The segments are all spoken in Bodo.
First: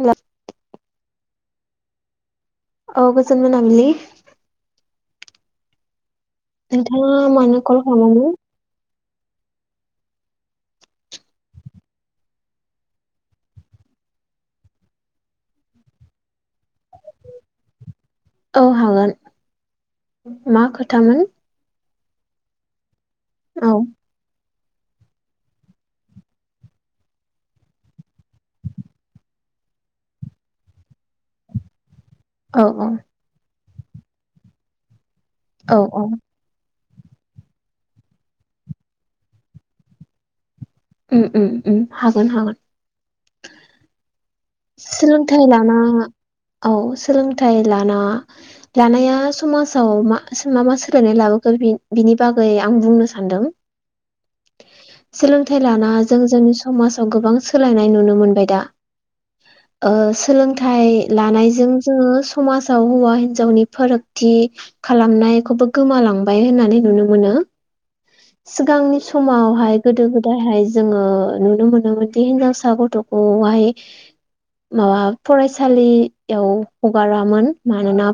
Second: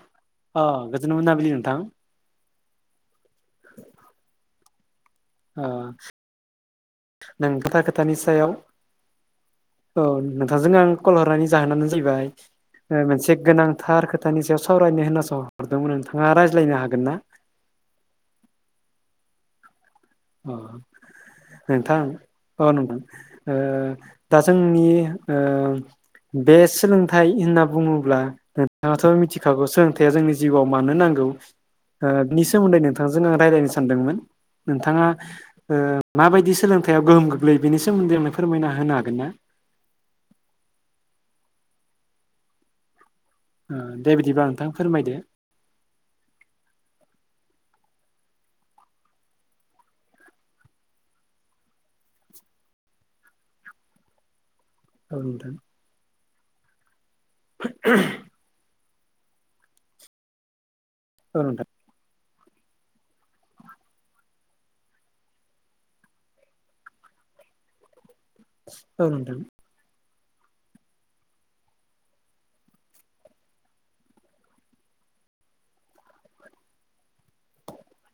हेल' अ गोजोन मोनाबिलि नोंथां औ गोजोन मोनाबलि नोंथाङा नों मानो कल खोथा खोथानि खालामामोन सायाव औ नोंथांजोंनो आं कल हरनायनि जाहोनानो जाहैबाय - मोनसे गोनांथार खोथानि सायाव सावरायनो होनासहरदोंमोन नोंथाङा रायज्लायनो हागोन ना? औ हागोन मा खोथामोन नोंथां औ नंगौ औ जोंनि ओ बे सोलोंथाइ होनना बुङोब्ला नोंथाङाथ मिथिखागौ सोलोंथाइया जोंनि जिउआव मानो नांगौ गौ बिनि औ सोमोन्दै औ नोंथांजों आं रायज्लायनो सानदोंमोन नोंथाङा औ औ माबायदि सोलों गोहोम गोग्लैयो बेनि सोमोन्दै आंनो फोरमायना होनो हागोन ना उम उम हागोन हागोन। [inaudible] नोंथां फोरमायदो। सोलोंथाइ लाना औ सोलोंथाइ लाना लानाया समाजाव मा मा सोलायनाय लाबोगोन बिनि बागै आं बुंनो सानदों। औ नोंथां सोलोंथाइ लाना जों जोंनि समाजाव गोबां सोलायनाय नुनो मोनबाय दा। ओ सोलोंथाइ औ लानायजों नोंथां जोङो समाजाव हौवा हिन्जावनि फारागथि खालामनायखौबो गोमालांबाय होननानै नुनो मोनो। सिगांनि औ नोंथां समावहाय गोदो गो दायहाय जोङो नुनो मोनोमोनदि हिनजावसा गथखौहाय माबा फरायसालियाव हगारामोन मानोना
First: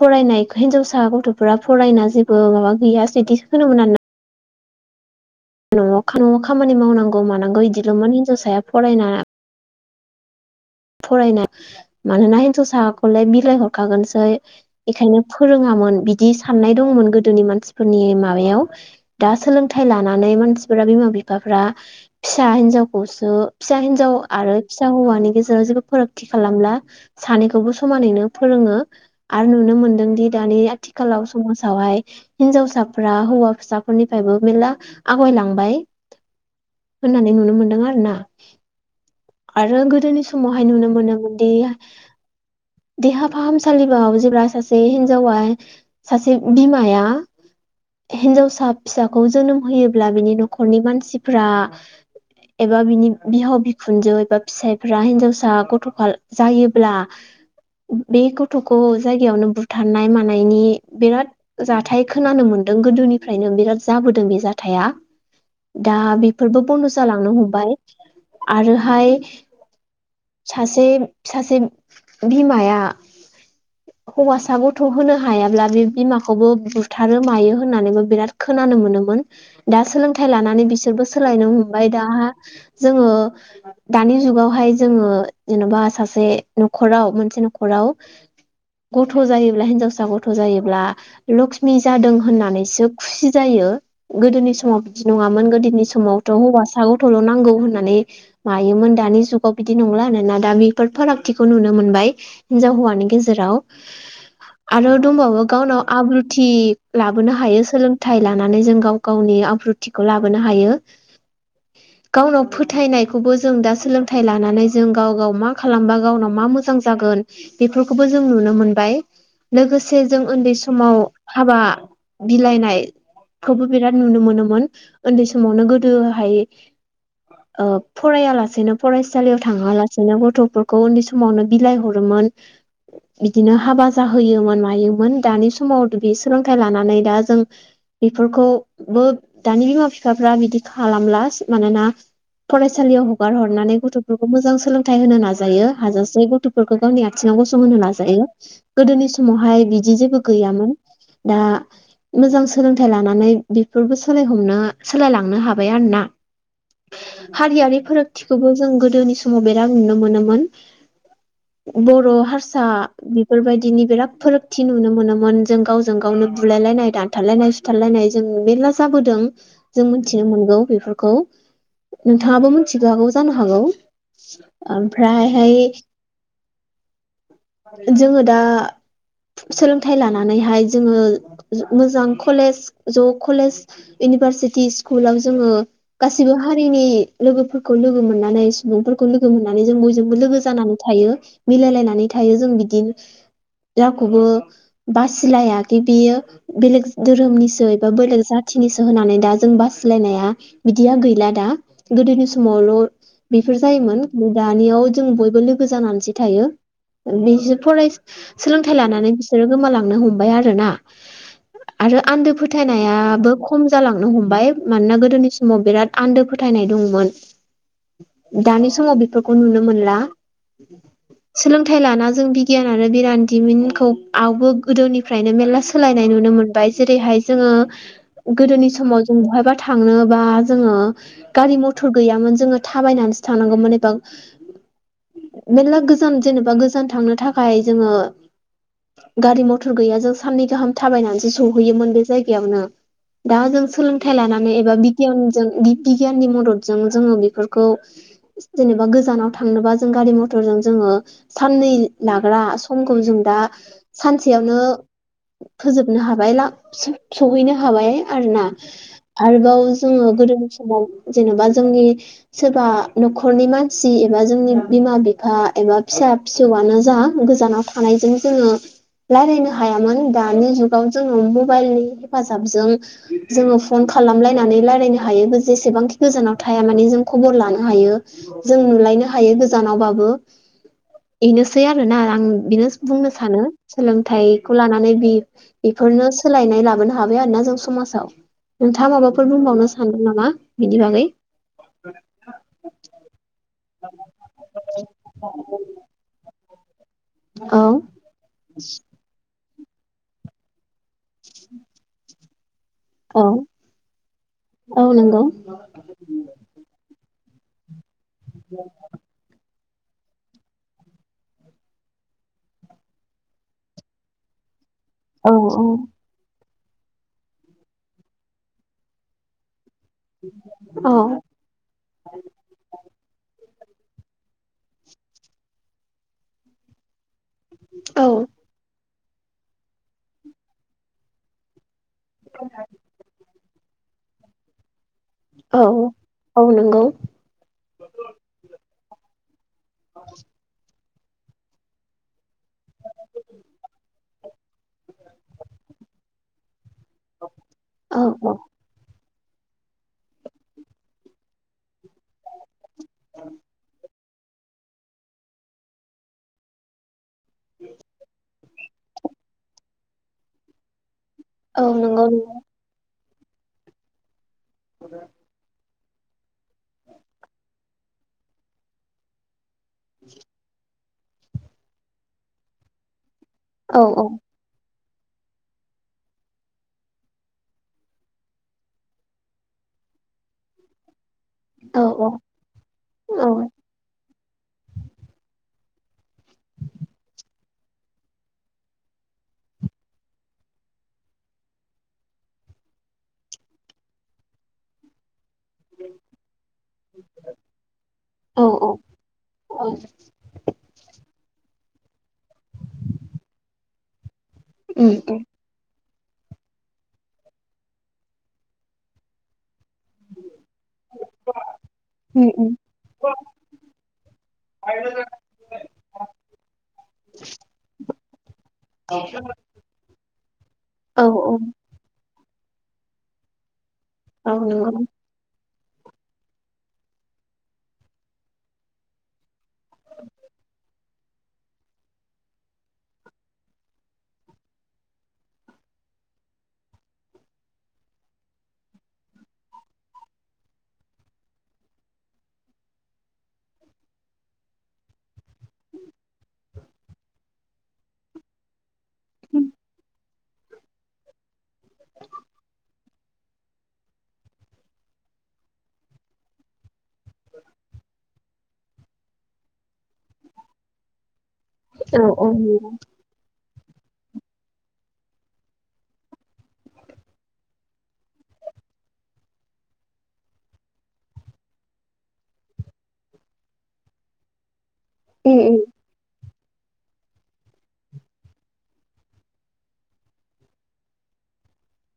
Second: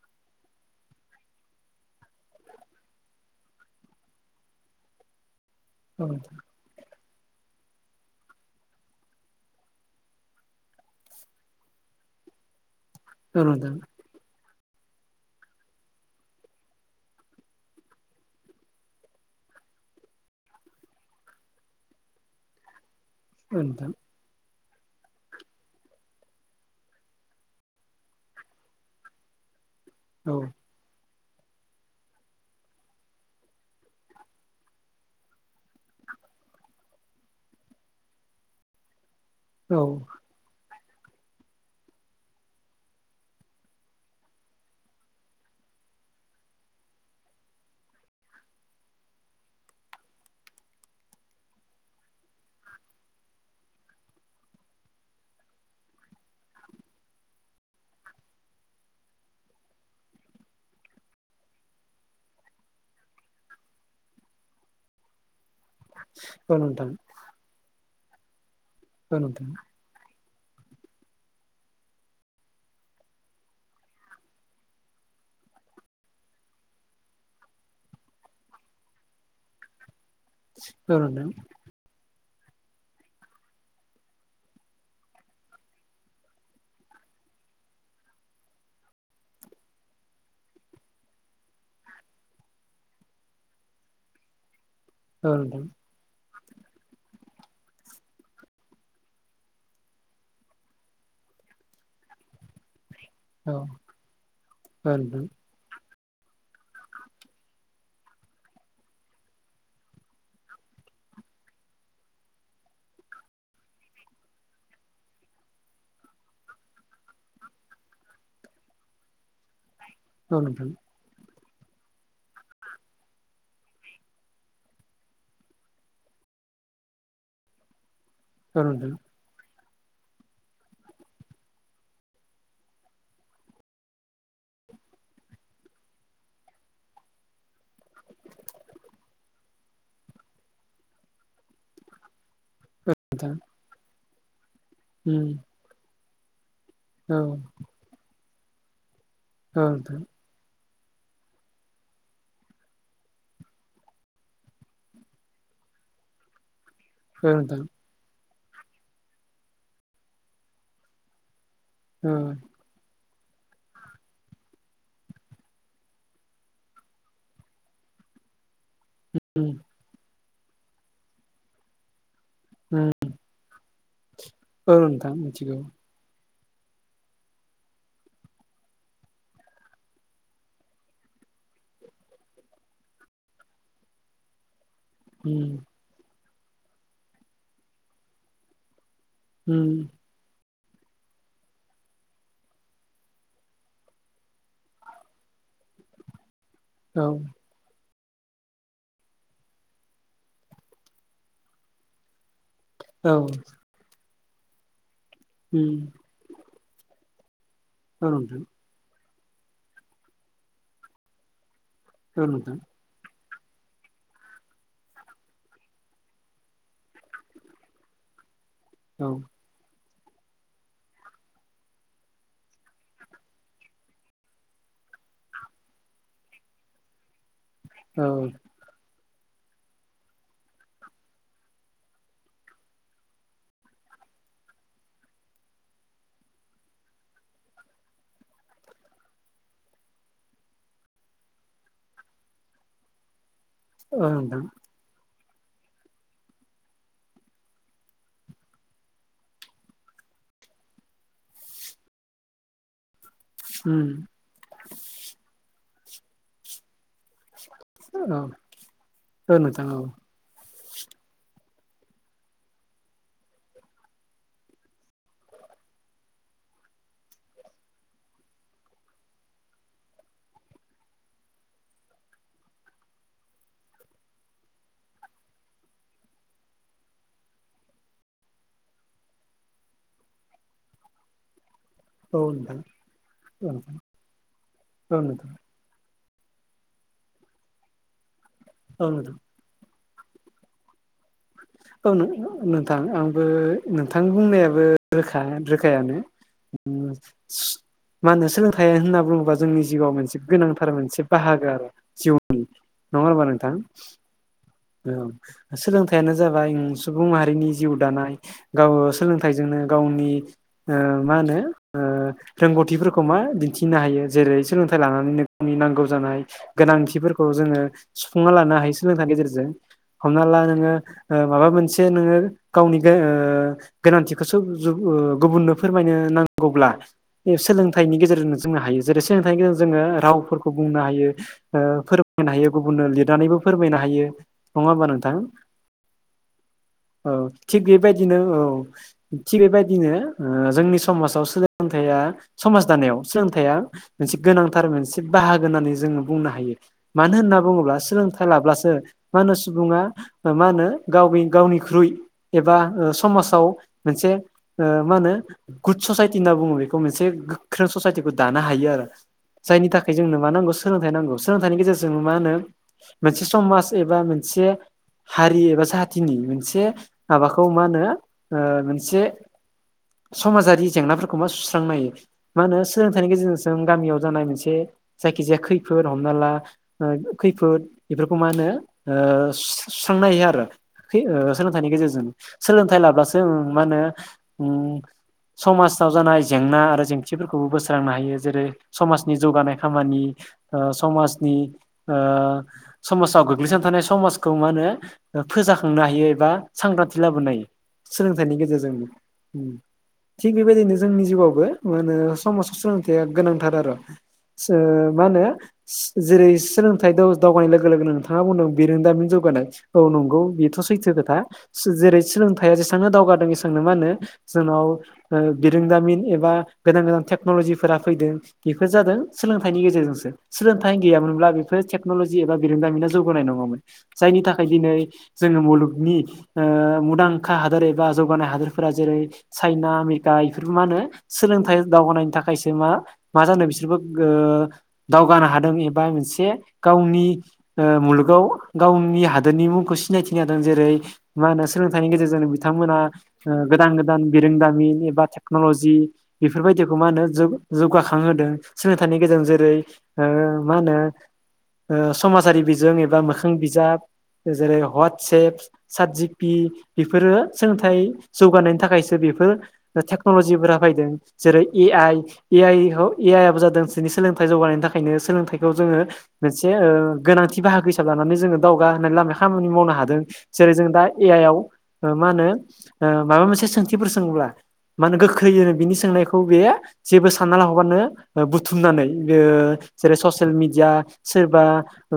फरायनाय हिनजावसा गथ'फोरा फरायना जेबो माबा गैया बिदि होनोमोन आरोना। न' औ नोंथां न'आव खामानि मावनांगौ मानांगौ बिदिल'मोन हिनजावसाया फरायना फरायनो मानोना हिनजावसाखौलाय औ बिलाइ नोंथां हरखागोनसै बेखायनो फोरोङामोन बिदि साननाय दंमोन गोदोनि मानसिफोरनि माबायाव दा सोलोंथाइ लानानै मानसिफ्रा बिमाबिफाफ्रा फिसा हिनजाव खौसो औ फिसा नोंथां हिनजाव आरो फिसा हौवानि गेजेर जेबो फारागथि खालामला सानैखौबो समानैनो फोरोङो आरो नुनो मोन दोंदि औ दानिआथि खालाव समाजावहाय हिनजावसाफ्रा हौवासाफोरनिफ्रायबो मेरला आगायलांबाय। होननानै नुनो मोनदों आरो ना आरो औ गोदोनि सम नुनो मोनो मोनादि देहा फाहामसालिबाव जेब्ला सासे हिनजावा सासे बिमाया हिनजावसा फिसाखौ जोनोम होयोब्ला बिनि न'खरनि मानसिफ्रा एबा बिनि बिहाव बिखुनजो एबा फिसाइफोरा रा हिनजावसा गथ'फाल जायोब्ला बे गथ'खौ जायगायावनो बुथारनाय मानायनि बिराद जाथाय खोनानो मोन दों गोदोनिफ्रायनो बिराद जाबोदों बे जाथाया दा औ बेफोरबो नोंथां बन्द' जालांनो हमाय आरोहाय औ नोंथां सासे सासे बिमाया हौवासा गथ' होनो हायाब्ला बे बिमाखौबो बुथारो मायो होननानैबो बिराद खोनानो मोनोमोन दा सोलों थाइ लानानै औ बिसोरबो नोंथां सोलायनो हमबाय दा जोङो दानि जुगावहाय जोङो जेन'बा सासे न'खराव मोनसे न'खराव गथ' जायोब्ला हिनजावसा गथ' जायोब्ला लक्ष्मि जादों होननानैसो खुसि जायो। यो गोदोनि समाव बिदि औ नङामोन नोंथां गोदोनि समावथ' हौवासा गथ'ल' नांगौ होननानै मायोमोन दानि जुग गाव बिदि नंला आरोना दा बेफोर फारागथिखौ नुनो मोनबाय हिनजाव हौवानि गे औ नोंथां गेजेराव औ आरो नोंथां दंबावो गावनाव आब्रुथि लाबोनो हायो सोलोंथाइ लानानै जों गाव गावनि आब्रुथिखौ लाबोनो हायो। गावनाव फोथायनायखौबो जों दा सोलों थाइ लानानै जों गाव गाव मा खालामबा गावनाव मा मोजां जागोन बेफोरखौबो जों नुनो मोनबाय। लोगोसे जों औ उन्दै समाव हाबा बिलाइनाय खौबो बिराद नुनो मोनोमोन उन्दै समावनो गोदोहाय ओ नोंथां औ फरायालासेनो फराइसालियाव थाङालासेनो गथ'फोरखौ उन्दै समावनो बिलाइ हरोमोन। बिदिनो हाबा जाहोयोमोन मायोमोन दानि समाव बे सोलोंथाइ लानानै दा जों बेफोरखौबो दानि बिमा बिफाफ्रा बिदि खालामला मानोना फरायसालियाव नोंथां हगार हर गथ'फोरखौ मोजां सोलोंथाइ होनो उम नाजायो हाजासे गथ'फोरखौ गावनि औ आथिङाव गसंहोनो नाजायो। गोदोनि समावहाय औ बिदि नोंथां जेबो गैयामोन दा मोजां सोलोंथाइ लानानै बेफोरबो सोलाय हमनो सोलायलांनो हाबाय आरोना। औ नोंथां औ हारियारि फोर थिखौबो जों गोदोनि समाव बिराद नुनो मोनोमोन बर' उम हारसा बेफोरबायदिनि बिराद फारागथि नुनो मोनोमोन जों गावजों गावनो बुलायलायनाय दानथारलायनाय सुथारलायनाय जों मेला जाबोदों जों मोनथिनो मोनगौ बिफोरखौ उम मिथियाबो जानो हागौ औ नोंथां मफ्रायहाय मिथिगौ जोङो दा सोलोंथाइ लानानैहाय जोङो मोजां कलेज ज' कलेज इउनिभारसिटि स्कुलाव जोङो उम गासिबो हारिनि लोगोफोरखौ लोगो मोननानै सुबुंफोर खौलोगो मोननानै उम जों बयजोंबो लोगो जानानै थायो मिलायलायनानै थायो जों बिदिनो रावखौबो बासिलायादि बियो बेलेग औ धोरोमनिसो बा बेलेग जाथिनिसो होनानै दा जों बासिलायनाया बिदिया गैला दा गोदोनि सम समावल औ बेफोर जायोमोन दानियाव जों बयबो लोगो उम जानानैसो थायो बिसोर फराय औ नोंथां सोलोंथाइ लानानै बिसोरो गोमालांनो हमबाय आरोना आरो औ आन्दो नोंथां फोथायनायाबो खम जालांनो हमबाय मानोना गोदोनि समाव बिराद आन्दो फोथायनाय दंमोन दानि समाव औ बेफोरखौ नुनो मोनला सोलोंथाइ लाना जों बिगियान आरो बिरान्दिमिनखौ आवबो गोदोनिफ्रायनो मेरला सोलायनाय नुनो नुनो मोनबाय जेरैहाय जोङो औ गोदोनि समाव जों बहायबा थांनो बा जोङो गारि मथर गैयामोन जोङो थाबायनानैसो थांनांगौमोन एबां मेरला गोजान जेनेबा गोजान थांनो थाखाय जोङो गारि मथर गैया जों साननै गाहाम थाबायनानैसो सहैयोमोन बे जायगायावनो दा जों औ सोलोंथाइ नोंथां लानानै एबा बिगियानजों बिगियाननि मदद जों जेनेबा गोजानाव थांनोबा जों गारि मथरजों जोङो दै लाग्रा समखौ जों दा उम सानसेयावनो फोजोबनो हाबाय ला स सहैनो हा हाबाय औ आरोना औ आरोबाव नोंथां औ जोङो गोदोनि समाव जेनेबा जोङो जोंनि सोरबा नखरनि मानसि एबा जोंनि बिमा बिफा एबा फिसा फिसौ मानो जा गोजानाव थानायजों जोङो रायलायनो हायामोन दानि जुगाव जोङो मबाइलनि हेफाजाबजों जोङो फन खालाम खालामलायनानै रायलायनो हायो जेसेबांखि गोजानाव थाया माने जों खबर लानो हायो जों नुलायनो हायो गोजानावबाबो इनोस सै आरोना औ आं बेनो नोंथां औ नोंथां बुंनो सानो औ सोलोंथायखौ लानानैनो बि‌ नोंथां बिफोरनो सोलायनाय लाबोनो हाबाय आरोना जों समाजाव औ नोंथाङा नोंथां माबाफोर बुंबावनो सानदों नामा बिनि बागै औ नोंथां आंबो नोंथांनि बुंनायाबो रोखा रोखायानो औ मा होनो सोलोंथाइ होनना बुङोबा जोंनि जिउआव मोनसे गोनांथार मोनसे बाहागो आरो जिउनि नङा होनबा औ नोंथां औ सोलोंथाइयानो जाबाय सुबुं माहारिनि जिउ दानाय गाव सोलोंथाइजोंनो गावनि ओ मा होनो ओ रोंगौथिफोरखौ मा दिन्थिनो हायो जेरै सोलोंथाय लानानैनो औ गावनि औ नांगौ जानाय गोनांथिफोरखौ जोङो सुफुंना लानो हायो सोलोंथाइनि गेजेरजों हमना ला नोङो‌ औ ओ माबा मोनसे नोङो गावनि गो ओ‌‌ गोनांथिखोसो जुग ओ गुबुननो फोरमायनो नांगौब्ला सोलोंथाइनि औ गेजेरजोंनो जोंनो हायो जेरै सोलोंथाइनि गेजेरजों जोङो रावफोरखौ बुंनो हायो ओ फोरबो फोरमायनो हायो गुबुननो लिरनानैबो फोरमायनो हायो नङा होमबा नोंथां नोंथां औ औ नंगौ औ थिग बेबायदिनो औ थिग बेबायदिनो दिनो ओ जोंनि समाजाव सोलोंथाइ या समाज दानायाव सोलोंथाइया मोनसे गोनांथार मोनसे बाहागो होननानै जों बुंनो हायो मानो होनना बुङोब्ला औ सोलोंथाइ औ लाब्लासो मा होनो सुबुङा मा होनो गाव गावनिख्रुइ एबा ओ समाजाव मोनसे ओ मा होनो गुड ससाइटि होनना बुङो बेखौ मोनसे गोख्रों ससाइटिखौ दा नो हायो आरो जायनि थाखाय जोंनो मा नांगौ सोलोंथाइ नांगौ सोलोंथाइनि औ गेजेरजों नंगौ मा होनो नंगौ मोनसे समाज एबा मोनसे हारि एबा खाथिनि मोनसे माबाखौ मा होनो ओ मोनसे समाजारि जेंनाफोरखौ मा सुस्रांनो हायो मा होनो सोलोंथाइनि गेजेरजों जों औ गामियाव औ जानाय मोनसे जायखिजाया खैफोद हमना ला ओ खैफोद बेफोरखौ मा होनो ओ सु सुस्रांनाय आरो। ओ सोलोंथाइनि औ गेजेरजों औ सोलोंथाइ लाब्लासो औ ओ मा होनो उम [inaudible] समाजाव जानाय जेंना आरो जेंथिफोरखौबो बोस्रांनो हायो जेरै समाजनि जौगानाय खामानि ओ समाजनि ओ समाजाव गोग्लैसोन थानाय समाजखौ मा होनो फोजाखांनो हायो एबा सांग्रांथि लाबोनो हायो सोलोंथाइनि औ गेजेरजोंनो औ थिग बेबायदिनो जोंनि जिउआव बो मा होन समाजाव सोलोंथया गोनांथार आरो उम मा होनो। जेरै सोलोंथाइ दावगानाय लोगो लोगोनो नोंथाङा बुंदों बिरोंदामिन जौगानाय औ नंगौ बेथ सैथो खोथा जेरै उम सोलोंथाइया उम जेसेबांनो दावगादों एसबांनो मा होनो जोंनाव ओ बिरोंदामिन एबा गोदान गोदान टेक्नलजिफोरा फैदों बेफोर जादों सोलोंथाइनि गेजेरजोंसो सोलोंथाइ औ गैयामोनब्ला औ बेफोर टेक्नलजि एबा बिरोंदामिना जौगानाय नङामोन जायनि औ थाखाय दिनै नंगौ जोङो मुलुग नि ओ मुंदांखा हादोर एबा जौगानाय हादोरफोरा जेरै चाइना आमेरिका इफोरखौ मा होनो सोलोंथाइ दावगानायनि थाखायसो मा मा जानो बिसोरबो ओ दावगानो हादों एबा मोनसे गावनि ओ मुलुगाव गावनि हादोरनि मुंखौ सिनायथिनो हादों जेरै मा होनो सोलोंथाइनि गेजेरजों बिथांमोन बिथांमोना गोदान गोदान बिरोंदामिन एबा टेक्नलजि बेफोरबायदिखौ मा होनो जुग जौगाखांहोदों सोलोंथाइनि गेजेरजों जेरै ओ मा होनो ओ समाजारि बिजों एबा मोखां बिजाब जेरै हवाटसेएप सातजपि बेफोरो सोलोंथाइ जौगानायनि थाखायसो बे बे टेक्नलजिफोरा फैदों जेरै ए आइ औ औ ए नंगौ आइआबो जादों। बिनि सोलोंथाइ जौगानायनि थाखायनो सोलोंथाइखौ जोङो मोनसे ओ गोनांथि बाहागो हिसाब लानानै जोङो दावगा होनाय लाम खामानि मावनो हादों जेरै जों दा ए आइ आव मा होनो माबा मोनसे सोंथिफोर सोङोब्ला मा होनो उम गोख्रैयोनो उम बिनि सोंनायखौ बे जेबो सानना ला हबानो बुथुमनानै ओ जेरै ससियेल मिडिया सोरबा ओ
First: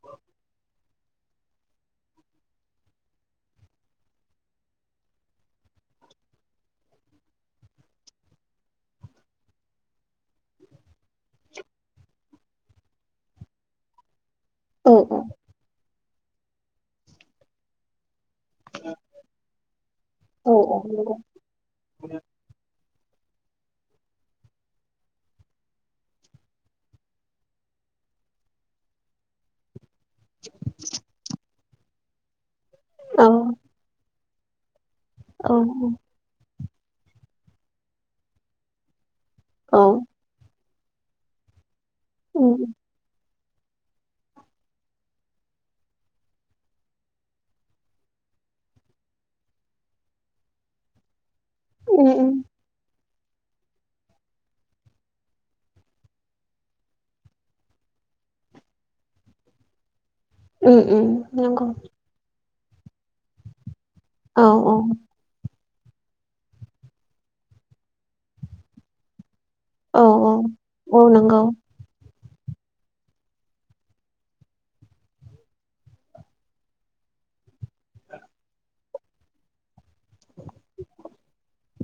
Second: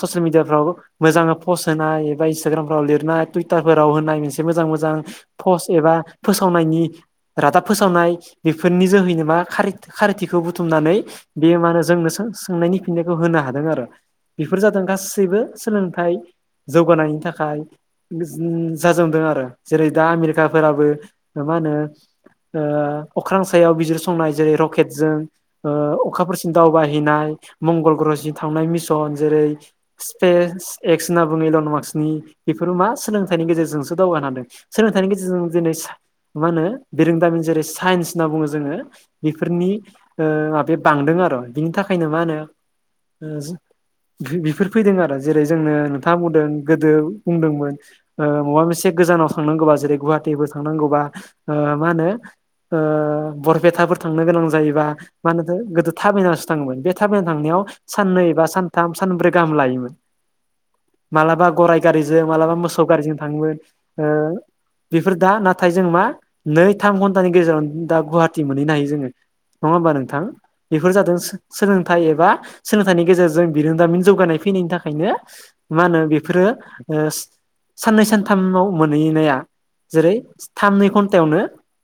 ससियेल मिडियाफ्राव मोजाङै पस्ट होनाय एबा इन्सटाग्रामफ्राव लिरनाय टुइटारफोराव होनाय मोनसे मोजां मोजां पस एबा फोसावनायनि रादाब फोसावनाय बेफोरनि जोहैनो मा खारथिखौ बुथुमनानै बे मा होनो जोंनो सों सोंनायनि फिननायखौ होनो हादों आरो। बेफोर जादों औ गासैबो सोलोंथाइ जौगानायनि थाखाय जाजोबदों आरो जेरै दा औ आमेरिकाफोराबो नंगौ मा होनो ओ अख्रां सायाव बिजिरसंनाय जेरै रकेट जों अखाफोरसिम दावबायहैनाय मंगल ग्रह जि थांनाय मिसन जेरै स्पेस एक्स होनना बुङो इलनमार्सनि बेफोरो मा औ सोलोंथाइनि गेजेरजोंसो दावगानो हादों सोलोंथाइनि गेजेरजों औ दिनै मा होनो बिरोंदामिन जेरै साइन्स होनना बुङो जोङो बेफोरनि औ ओ माबे बांदों आरो बिनि थाखायनो मा होनो उम ओ बेफोर फैदों आरो जेरै जोंनो नोंथाङा बुंदों गोदो बुंदोंमोन ओ माबा मोनसे एसे गोजानाव थांनांगौबा जेरै गुवाहाटिबो थांनांगौबा ओ मा होनो उम ओ बरपेटाफोर थांनो गोनां जायोबा मानोथो गोदो ताबिनासो थाङोमोन बे ताबिना थांनायाव साननै बा सान थाम सानब्रै गाहाम लायोमोन उम उम मालाबा नंगौ गराइ गारिजों मालाबा मोस सौ गारिजों थाङोमोन ओ औ बेफोर दा ना नाथाय जों मा नै थाम घन्टानि गेजेराव दा गुवाहाटि मोनहैनो हायो जोङो नङा होमबा औ नोंथां बेफोर औ औ जादों नंगौ सोलोंथाइ एबा सोलोंथाइनि गेजेरजों बिरोंदामिन जौगानाय फैनायनि थाखायनो मा होनो बेफोरो ओ साननै सानथामाव मोनहैनाया जेरै थामनै घन्टायावनो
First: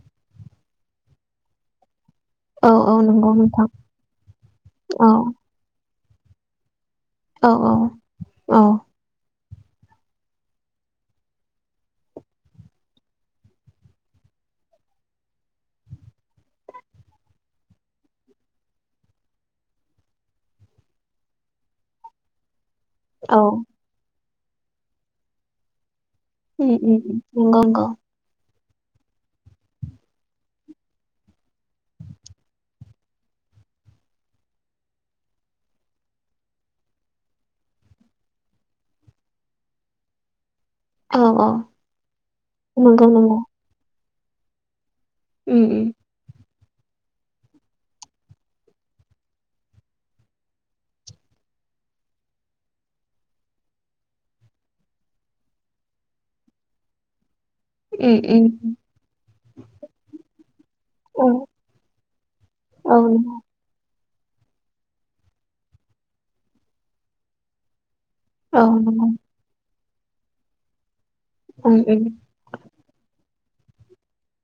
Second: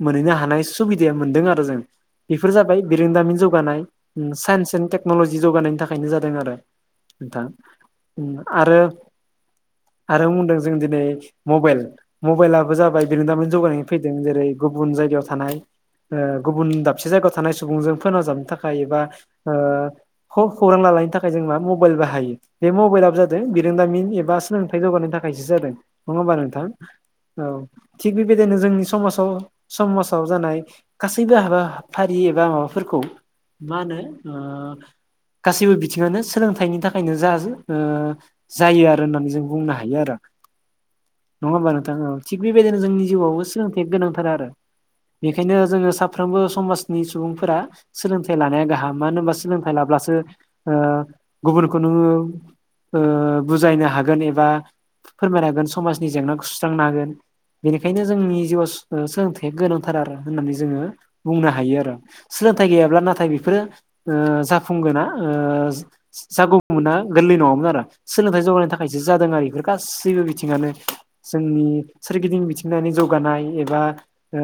मोनहैनो हानाय सुबिदाया मोनदों आरो जों बेफोर औ जाबाय औ नंगौ बिरोंदामिन नोंथां जौगानाय साइन्स एन्ड औ टेक्नलजि जौगानायनि थाखायनो जादों आरो नोंथां औ औ औ आरो आरो बुंदों जों दिनै मबाइल मबाइलाबो जाबाय बेनो दा माने जौगानाय फैदों जेरै गुबुन जायगायाव थानाय ओ गुबुन दाबसे जायगायाव थानाय सुबुंजों फोनांजाबनो थाखाय एबा ओ खौरां लानो लानाय नि थाखाय जों मा मबाइल बाहायो बे मबाइलाबो जादों औ बिरोंदामिन एबा सोलोंथाइ जौगानायनि थाखायसो जादों नङा होमबा नोंथां उम उम उम नंगौ औ नंगौ थिग बेबायदिनो जोंनि समाजाव समाजाव जानाय गासैबो हाबाफारि एबा माबाफोरखौ मा होनो ओ गासैबो बिथिं आनो सोलोंथाइनि थाखायनो जा ओ जायो आरो होननानै जों बुंनो हायो आरो औ औ नङा होमबा नोंथां औ थिग बेबायदिनो जोंनि नंगौ नंगौ जिउआवबो सोलोंथया गोनांथार आरो बेखायनो उम जोङो साफ्रोमबो समाजनि सुबुंफोरा सोलोंथाइ लानाया गाहाम मानो होनबा सोलोंथाइ लाब्लाबो गुबुनखौ नु ओ बुजायनो हागोन एबा फोरमायनो हागोन समाजनि जेंनाखौ सुस्रांनो हागोन बेनिखायनो उम जोंनि उम जिउआव उम सोलोंथाइया गोनांथार आरो होननानै जोङो औ बुंनो हायो आरो सोलोंथाइ गैयाब्ला औ नाथाय नंगौ। बेफोरो ओ जाफुंगोना ओ जागौमोनना गोरलै नङामोन आरो सोलोंथाइ औ जौगानायनि थाखायसो नंगौ जादों आरो बेफोर गासैबो बिथिं आनो जोंनि उम उम सोरगिदिं मिथिंगानि जौगानाय एबा ओ